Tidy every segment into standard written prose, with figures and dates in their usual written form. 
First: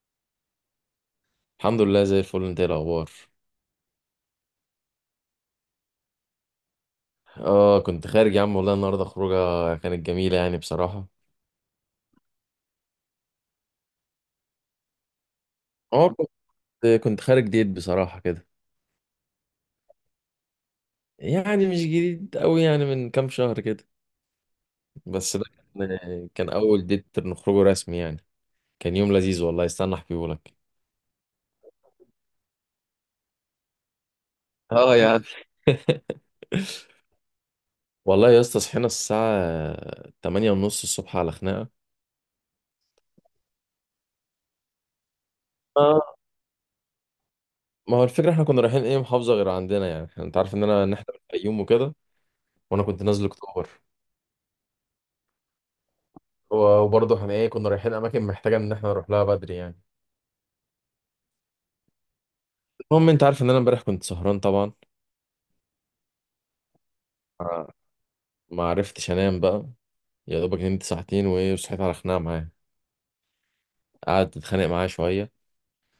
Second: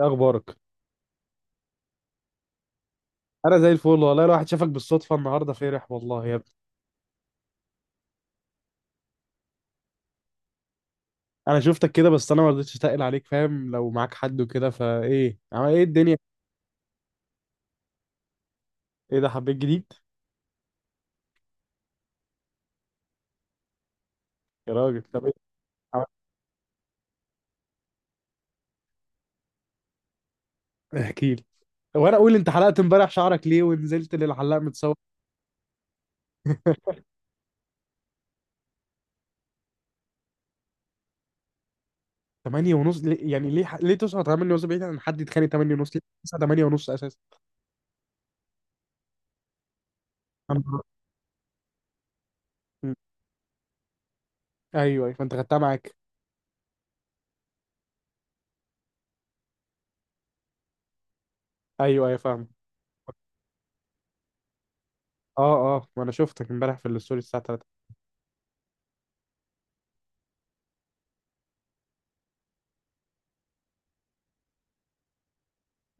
إيه اخبارك؟ الحمد لله زي الفل، انت ايه الاخبار؟ انا زي الفل والله، لو واحد شافك بالصدفه النهارده فرح والله يا ابني. اه كنت خارج يا عم، والله النهارده خروجه كانت جميله بصراحه. انا شفتك كده بس انا ما رضيتش اتقل عليك، فاهم؟ لو معاك حد وكده، فايه عمل ايه اه الدنيا؟ كنت خارج ديت بصراحه كده. ايه ده، حبيت جديد؟ يعني مش جديد قوي، يعني من كام شهر كده. يا راجل طب ايه؟ بس ده عمل- كان اول ديت نخرجه رسمي يعني. كان يوم لذيذ والله، استنى احكيه لك. احكي لي. وانا اقول انت حلقت امبارح شعرك ليه ونزلت للحلاق متسوح. اه يا عم. والله يا اسطى صحينا الساعه 8 ونص الصبح على خناقه. 8 ونص ليه يعني؟ ليه ليه تصحى 8 ونص؟ بعيد عن حد يتخانق 8 ونص، اه، ليه تصحى 8 ونص اساسا؟ ما هو الفكره احنا كنا رايحين ايه، محافظه غير عندنا، يعني انت عارف أنا ان انا ان بروح. احنا من الفيوم وكده، وانا م. كنت نازل اكتوبر. ايوه ايوه، فانت خدتها معاك. وبرضه احنا ايه كنا رايحين اماكن محتاجه ان احنا نروح لها بدري يعني. ايوه ايوه فاهم. المهم انت عارف ان انا امبارح كنت سهران طبعا. اه اه، وانا شفتك امبارح في الستوري الساعه 3. آه، ما عرفتش انام بقى. يا دوبك نمت ساعتين وايه، وصحيت على خناقه معاه، قعدت اتخانق معاه شويه.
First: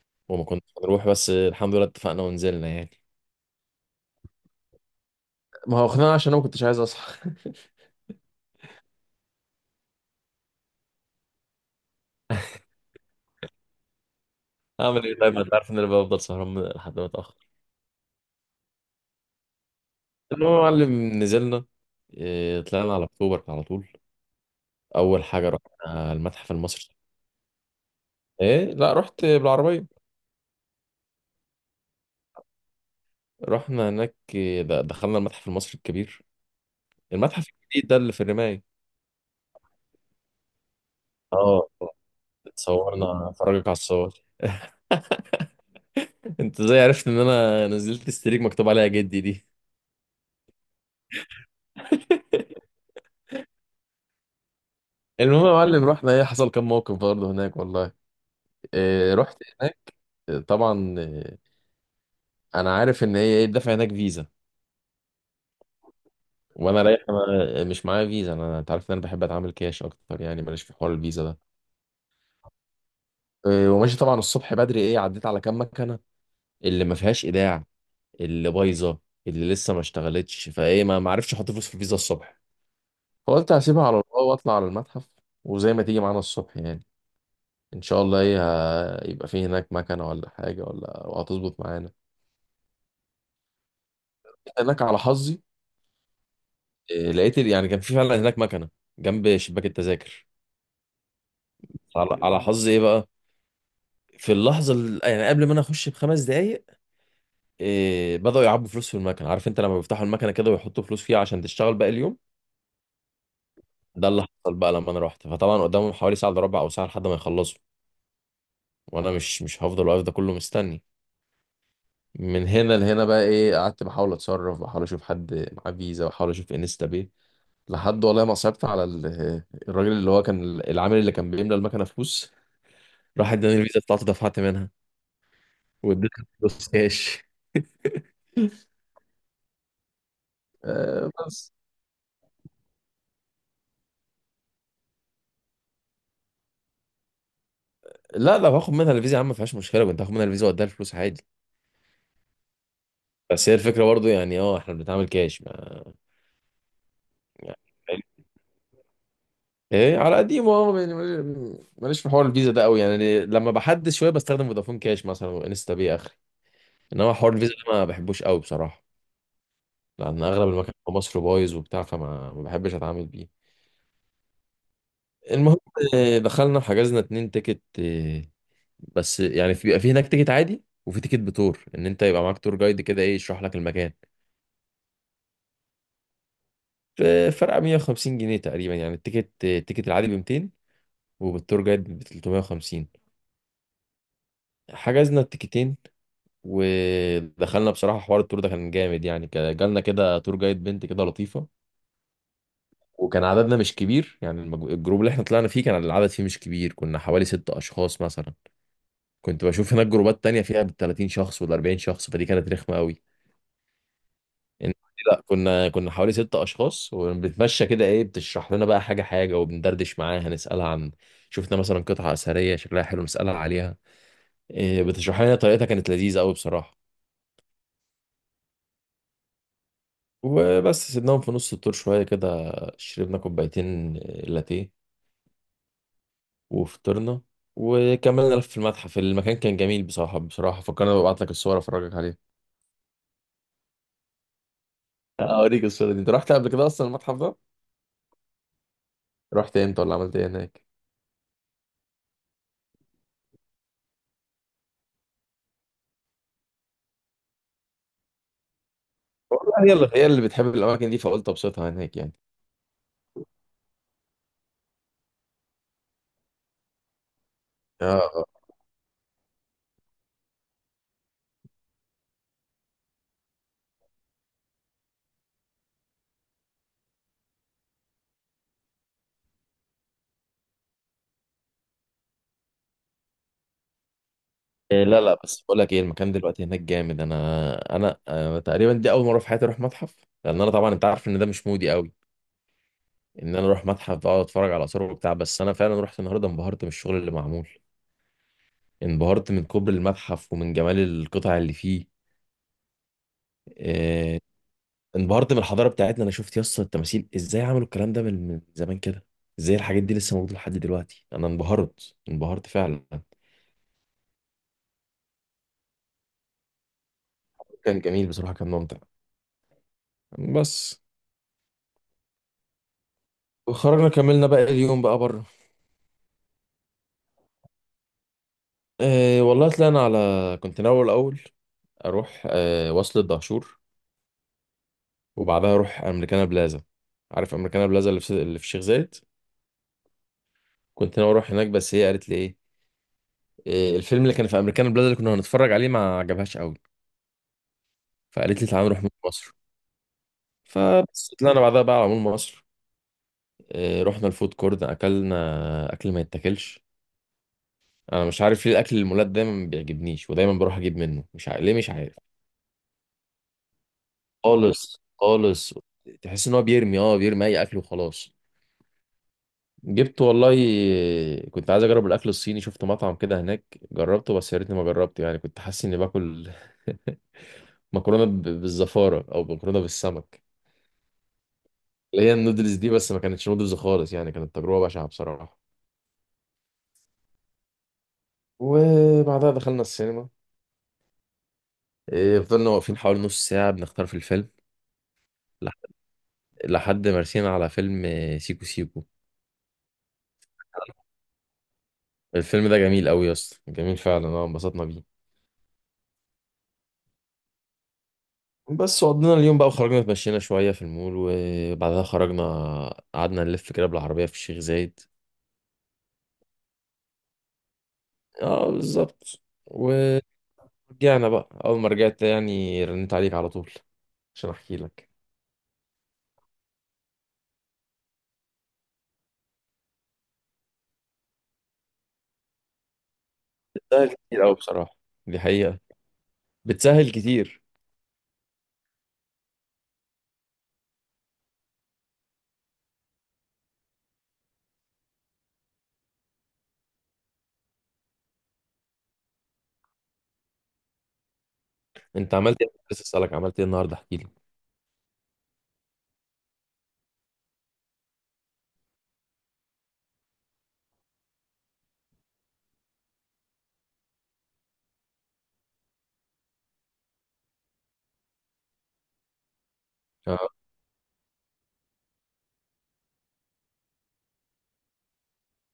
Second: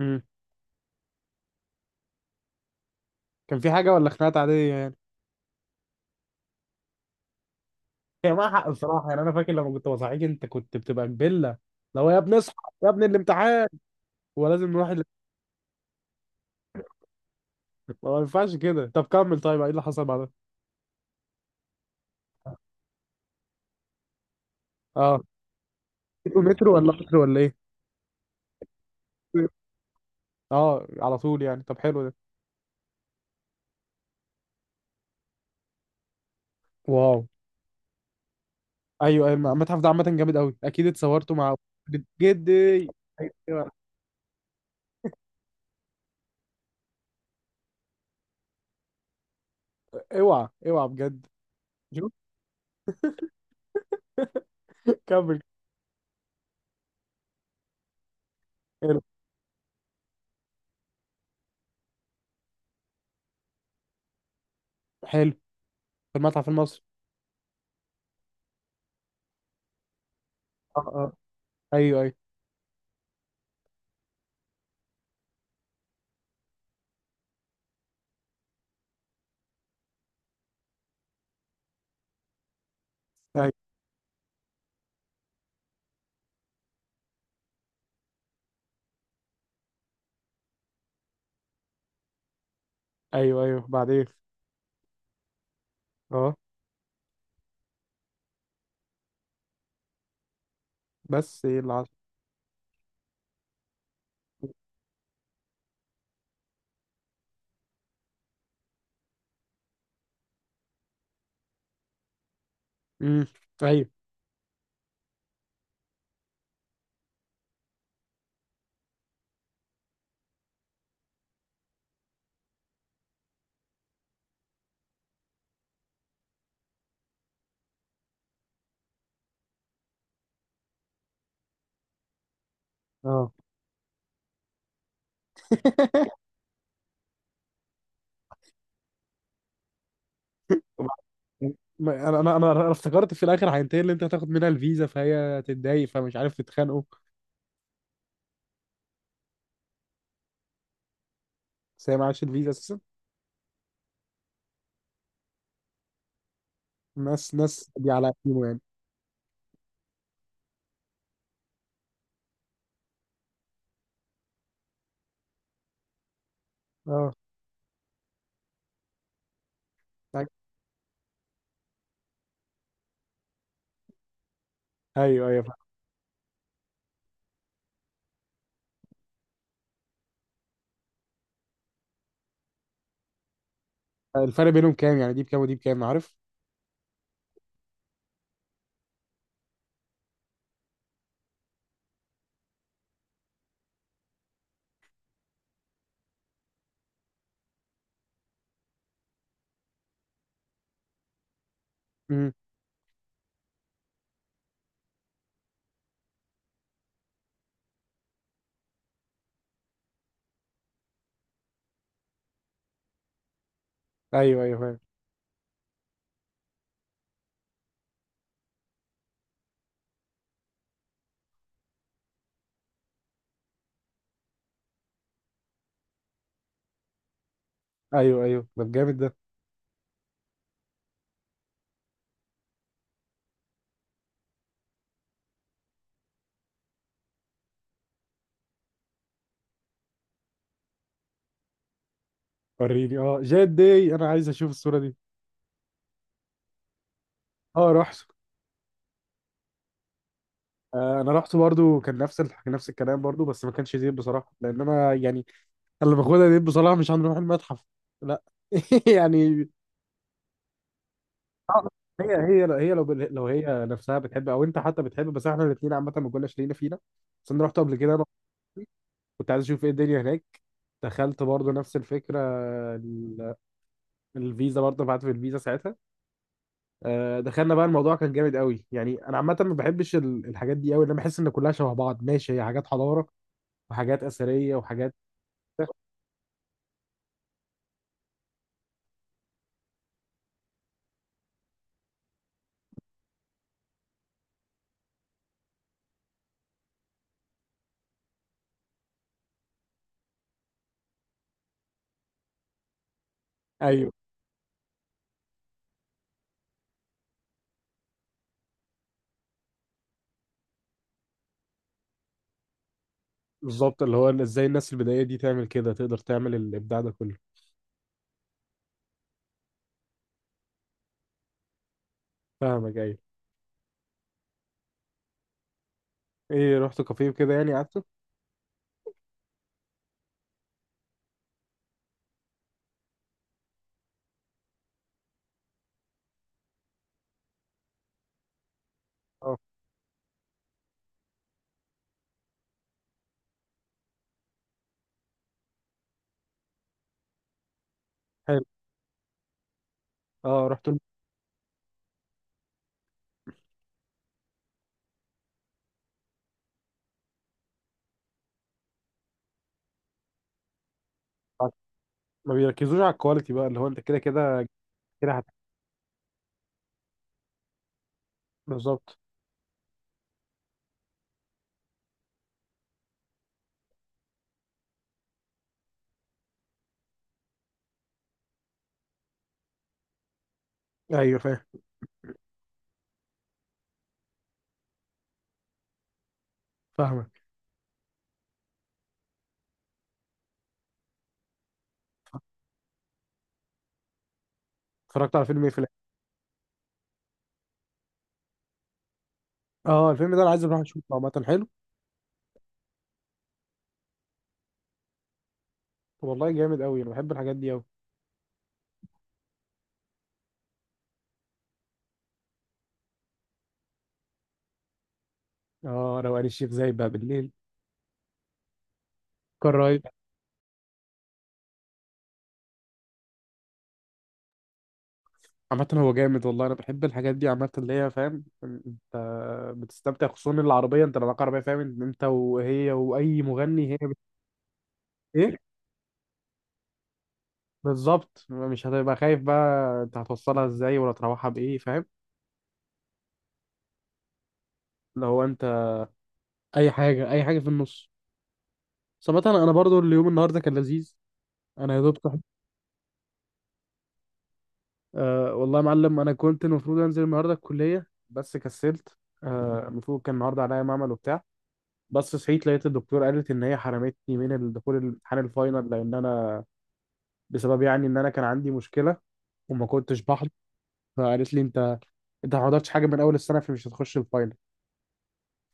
امم. وما كناش هنروح بس الحمد لله اتفقنا ونزلنا يعني. كان في حاجه ولا خناقات عاديه يعني؟ ما هو خناقه عشان انا ما كنتش عايز اصحى. هي معاها حق بصراحة، يعني أنا فاكر لما كنت بصحيك أنت كنت بتبقى كبلة. لو يا ابني اصحى، يا ابني الامتحان، ولازم نروح ال... اعمل ايه طيب؟ ما انت عارف ان انا بفضل سهران لحد ما اتاخر. ما ينفعش كده. طب كمل، طيب إيه اللي حصل بعدها؟ المهم يا معلم نزلنا. طلعنا على اكتوبر على طول. أه. اول حاجه رحنا مترو المتحف مترو ولا المصري. مترو ولا إيه؟ ايه، لا رحت بالعربيه. أه على طول يعني، طب حلو ده. رحنا هناك. دخلنا المتحف المصري الكبير، واو. المتحف الجديد ده اللي في الرماية. أيوه أيوه، المتحف ده عامة جامد أوي، أكيد اتصورتوا مع اه، جد. اتصورنا، فرجك أيوة. على الصور. انت ازاي عرفت ان انا نزلت استريك مكتوب عليها جدي دي؟ اوعى اوعى بجد. شوف. كمل. المهم يا معلم رحنا، ايه حصل كام موقف برضه هناك والله. حلو. إيه رحت هناك. إيه، طبعا إيه، انا عارف ان هي ايه الدفع هناك فيزا. حلو. في المتحف وانا المصري. رايح أنا مش معايا فيزا، انا انت عارف ان انا بحب اتعامل كاش اكتر، يعني ماليش في أه حوار أه. الفيزا ده. أيوه أيوه. إيه وماشي، طبعا الصبح بدري ايه عديت على كام مكنه، اللي ما فيهاش ايداع، اللي بايظه، اللي لسه ما اشتغلتش، فايه ما عرفش احط فلوس في الفيزا الصبح. أيوه فقلت هسيبها على الله واطلع على المتحف، وزي ما تيجي معانا الصبح يعني. ان شاء الله ايه، يبقى في هناك مكنه ولا حاجه ولا، وهتظبط معانا. أيوه. أيوه بعدين. جيت هناك على حظي. أه. إيه، لقيت يعني كان في فعلا هناك مكنه جنب شباك التذاكر. بس إيه اللي حصل؟ على على حظي ايه بقى، في اللحظه يعني قبل ما انا اخش بخمس دقايق، إيه بداوا يعبوا فلوس في المكنه. عارف انت لما بيفتحوا المكنه كده ويحطوا فلوس فيها عشان تشتغل باقي اليوم؟ امم. أيوه. ده اللي حصل بقى لما انا رحت. فطبعا قدامهم حوالي ساعه الا ربع او ساعه لحد ما يخلصوا، وانا مش هفضل واقف ده كله مستني. من هنا لهنا بقى ايه قعدت بحاول اتصرف، بحاول اشوف حد معاه فيزا، بحاول اشوف انستا باي، لحد والله ما صعبت على الراجل اللي هو كان العامل اللي كان بيملى المكنه فلوس. راح أه. اداني الفيزا بتاعته دفعت منها واديتها فلوس كاش. وبعد- آه بس انا انا انا أنا افتكرت في الاخر هينتهي اللي انت هتاخد منها الفيزا، فهي هتتضايق، فمش عارف تتخانقوا. لا لا، باخد منها الفيزا يا عم، ما فيهاش مشكله، كنت هاخد منها الفيزا واديها الفلوس عادي. بس هي معهاش الفيزا اساسا. بس هي الفكره برضه يعني اه احنا بنتعامل كاش يعني. ناس دي يعني على قديمه يعني. ايه على قديمه، اه يعني ماليش في حوار الفيزا ده قوي، يعني لما بحدد شويه بستخدم فودافون كاش مثلا، وانستا باي اخري. اه. انما حوار الفيزا ده ما بحبوش قوي بصراحه، لان اغلب المكان في مصر بايظ وبتاع، فما ما بحبش اتعامل بيه. ايوه ايوه المهم، آه، دخلنا وحجزنا اتنين تيكت. آه، بس يعني في بيبقى في هناك تيكت عادي، وفي تيكت بتور، ان انت يبقى معاك تور جايد كده ايه يشرح لك المكان. فاهم. الفرق بينهم كام يعني؟ دي بكام ودي بكام، عارف؟ ف- فرق 150 جنيه تقريبا، يعني التيكت التيكت العادي ب 200، وبالتور جايد ب 350. حجزنا التيكتين ودخلنا. بصراحة حوار التور ده كان جامد، يعني كان جالنا كده تور جايد بنت كده لطيفة، امم. وكان عددنا مش كبير، يعني الجروب اللي احنا طلعنا فيه كان العدد فيه مش كبير، كنا حوالي ست أشخاص مثلا. كنت بشوف هناك جروبات تانية فيها بالتلاتين شخص والأربعين شخص، فدي كانت رخمة قوي. ايوه ايوه إن- فاهم. لا كنا حوالي ست أشخاص، وبنتمشى كده، إيه بتشرح لنا بقى حاجة حاجة، وبندردش معاها نسألها عن، شفنا مثلا قطعة أثرية شكلها حلو نسألها عليها، إيه بتشرح لنا طريقتها، كانت لذيذة قوي بصراحة. ايوه ايوه، ده جامد ده. وبس سيبناهم في نص الطور شوية كده، شربنا كوبايتين لاتيه وفطرنا، وكملنا لف في المتحف. المكان كان جميل بصراحة، بصراحة فكرنا ببعت لك الصور أفرجك عليها. وريني، اه جاد داي، انا عايز اشوف الصوره دي. أوريك الصورة دي، أنت رحت قبل كده أصلا المتحف ده؟ اه رحت. رحت إمتى، ولا عملت إيه هناك؟ آه، انا رحت برضو، كان نفس ال... نفس الكلام برضو، بس ما كانش زين بصراحه لان انا يعني أنا اللي باخدها دي بصراحه مش هنروح المتحف. لا. يعني والله هي اللي بتحب الأماكن دي، فقلت آه، أبسطها هناك يعني. هي لو هي نفسها بتحب او انت حتى بتحب، بس احنا الاثنين عامه ما كناش لينا فينا. بس انا رحت قبل كده انا آه، آه. وأختي، كنت عايز اشوف ايه الدنيا هناك. دخلت برضه نفس الفكره، ال- الفيزا برضه، بعت في الفيزا ساعتها. آه، دخلنا بقى، الموضوع كان جامد قوي يعني. انا عامه ما بحبش الحاجات دي قوي، لان أنا بحس ان كلها شبه بعض. ماشي، هي حاجات حضاره وحاجات اثريه إيه وحاجات. لا لا، بس بقول لك إيه، المكان دلوقتي هناك جامد، أنا آه، تقريبا دي أول مرة في حياتي أروح متحف، لأن أنا طبعا أنت عارف إن ده مش مودي أوي ان انا اروح متحف بقى اقعد اتفرج على اثار وبتاع. بس انا فعلا رحت النهارده، انبهرت من الشغل اللي معمول، انبهرت من كبر المتحف ومن جمال القطع اللي فيه. ايوه آه، انبهرت من الحضاره بتاعتنا، انا شفت يس التماثيل ازاي عملوا الكلام ده من زمان كده، ازاي الحاجات دي لسه موجوده لحد دلوقتي. انا انبهرت، انبهرت فعلا. بالظبط، اللي هو ازاي الناس البدائيه دي تعمل كده، تقدر تعمل الابداع ده كله. كان جميل بصراحه، كان ممتع بس. فاهمك، ايوه. وخرجنا كملنا بقى اليوم بقى بره. ايه رحت كافيه وكده يعني، قعدت. أه والله طلعنا على، كنت ناوي الاول اروح أه وصل الدهشور، وبعدها اروح امريكانا بلازا. عارف امريكانا بلازا اللي في الشيخ زايد؟ اه. كنت ناوي اروح هناك، بس هي قالت لي ايه، إيه، الفيلم اللي كان في امريكانا بلازا اللي كنا هنتفرج عليه ما عجبهاش قوي، فقالت حلو. لي تعالى نروح مول مصر. اه رحت. فبس طلعنا بعدها بقى على مول مصر. إيه، رحنا الفود كورت، اكلنا اكل ما يتاكلش. انا مش عارف ليه الاكل المولات دايما ما بيعجبنيش، ودايما بروح اجيب منه، مش عارف ليه، مش عارف. ما بيركزوش على الكواليتي بقى، اللي هو انت كده كده خالص كده هت... خالص. تحس ان هو بيرمي، اه بيرمي اي اكل وخلاص. بالظبط. جبت والله، كنت عايز اجرب الاكل الصيني، شفت مطعم كده هناك جربته، بس يا ريتني ما جربته، يعني كنت حاسس اني باكل مكرونه بالزفاره، او مكرونه بالسمك، ايوه فاهم. اللي هي النودلز دي، بس ما كانتش نودلز خالص، يعني كانت تجربه بشعه بصراحه. فاهمك. وبعدها دخلنا السينما. إيه، فضلنا واقفين حوالي نص ساعه بنختار في الفيلم. اتفرجت على فيلم ايه في لح- الآخر؟ لحد ما رسينا على فيلم آه، سيكو سيكو. اه الفيلم ده انا عايز اروح اشوفه، عامه حلو. الفيلم ده جميل قوي يا اسطى، جميل فعلا، اه انبسطنا بيه. والله جامد قوي، انا بحب الحاجات دي قوي. بس قضينا اليوم بقى، وخرجنا اتمشينا شوية في المول، وبعدها خرجنا، قعدنا نلف كده بالعربية في الشيخ زايد. اه، روقان الشيخ زايد بقى بالليل، اه بالظبط. كان رايق. ورجعنا. بقى أول ما رجعت يعني رنيت عليك على طول عشان أحكي لك. عامة هو جامد والله، انا بحب الحاجات دي عامة، اللي هي فاهم انت بتستمتع، خصوصا العربية، انت لو معاك عربية فاهم إن انت وهي واي مغني، هي بتسهل بت... كتير أوي بصراحة، دي ايه حقيقة. بتسهل كتير. بالظبط. مش هتبقى خايف بقى انت هتوصلها ازاي ولا تروحها بايه، فاهم؟ لو انت اي حاجة اي حاجة في النص. صراحة أنا برضو اليوم النهارده كان لذيذ. انا يا دوب أنت صحيت. عملت إيه؟ بس أسألك، عملت إيه النهاردة؟ احكي لي. أه والله يا معلم، انا كنت المفروض انزل النهارده الكليه بس كسلت. آه، المفروض كان النهارده عليا معمل وبتاع، بس صحيت لقيت الدكتور قالت ان هي حرمتني من الدخول الامتحان الفاينل، لان انا بسبب يعني ان انا كان عندي مشكله وما كنتش آه، بحضر. فقالت لي انت، انت ما حضرتش حاجه من اول السنه فمش هتخش الفاينل.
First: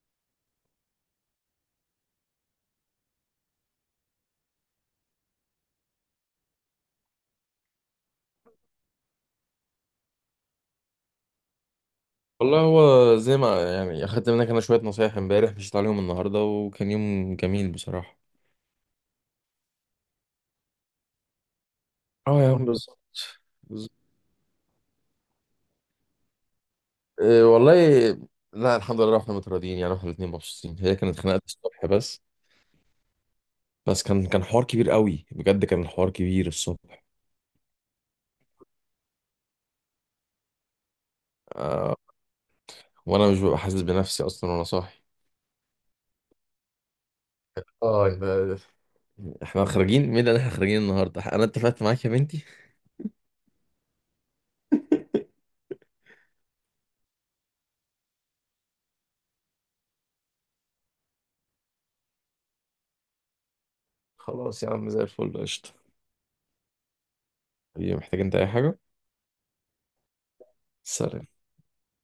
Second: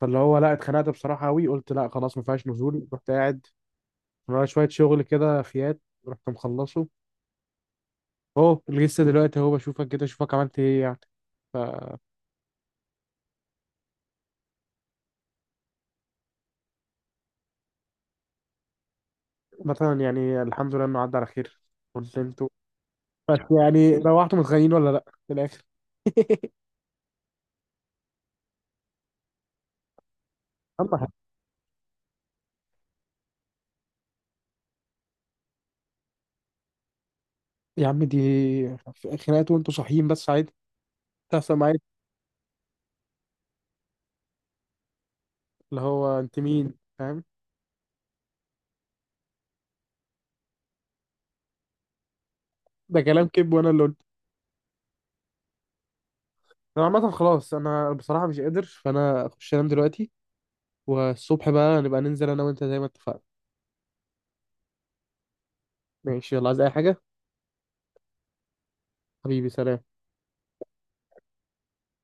فاللي هو لا، اتخنقت بصراحه قوي، قلت لا خلاص ما فيهاش نزول. رحت قاعد ورايا شويه شغل كده فيات، رحت مخلصه، اهو لسه دلوقتي اهو بشوفك كده اشوفك عملت ايه يعني. والله هو زي ما يعني أخدت منك أنا شوية نصايح امبارح، مشيت عليهم النهاردة وكان يوم جميل بصراحة. فمثلا يعني الحمد لله انه عدى على خير. كنت اه انتوا، يا عم بالظبط. بس بالظبط. يعني روحتوا متخانقين ولا لا في الاخر؟ إيه والله. لا الحمد لله احنا متراضيين يعني، احنا الاثنين مبسوطين، هي اما حاجة. كانت خناقه الصبح بس. بس كان حوار كبير قوي بجد، كان الحوار كبير الصبح. يا عم دي خناقات وانتوا صاحيين، بس عادي، تحصل معايا. آه. وانا مش ببقى حاسس بنفسي اصلا وانا صاحي. اللي هو انت مين، فاهم؟ اه يبقى احنا خارجين مين، اللي احنا خارجين النهارده انا اتفقت معاك يا بنتي. ده كلام كذب، وانا اللي قلت. انا عامه خلاص، انا بصراحه مش قادر، فانا اخش انام دلوقتي، والصبح بقى نبقى ننزل انا وانت زي ما اتفقنا. خلاص يا عم زي الفل قشطه. ماشي، يلا، عايز اي حاجه؟ حبيبي محتاج انت اي حاجه؟ حبيبي سلام. سلام.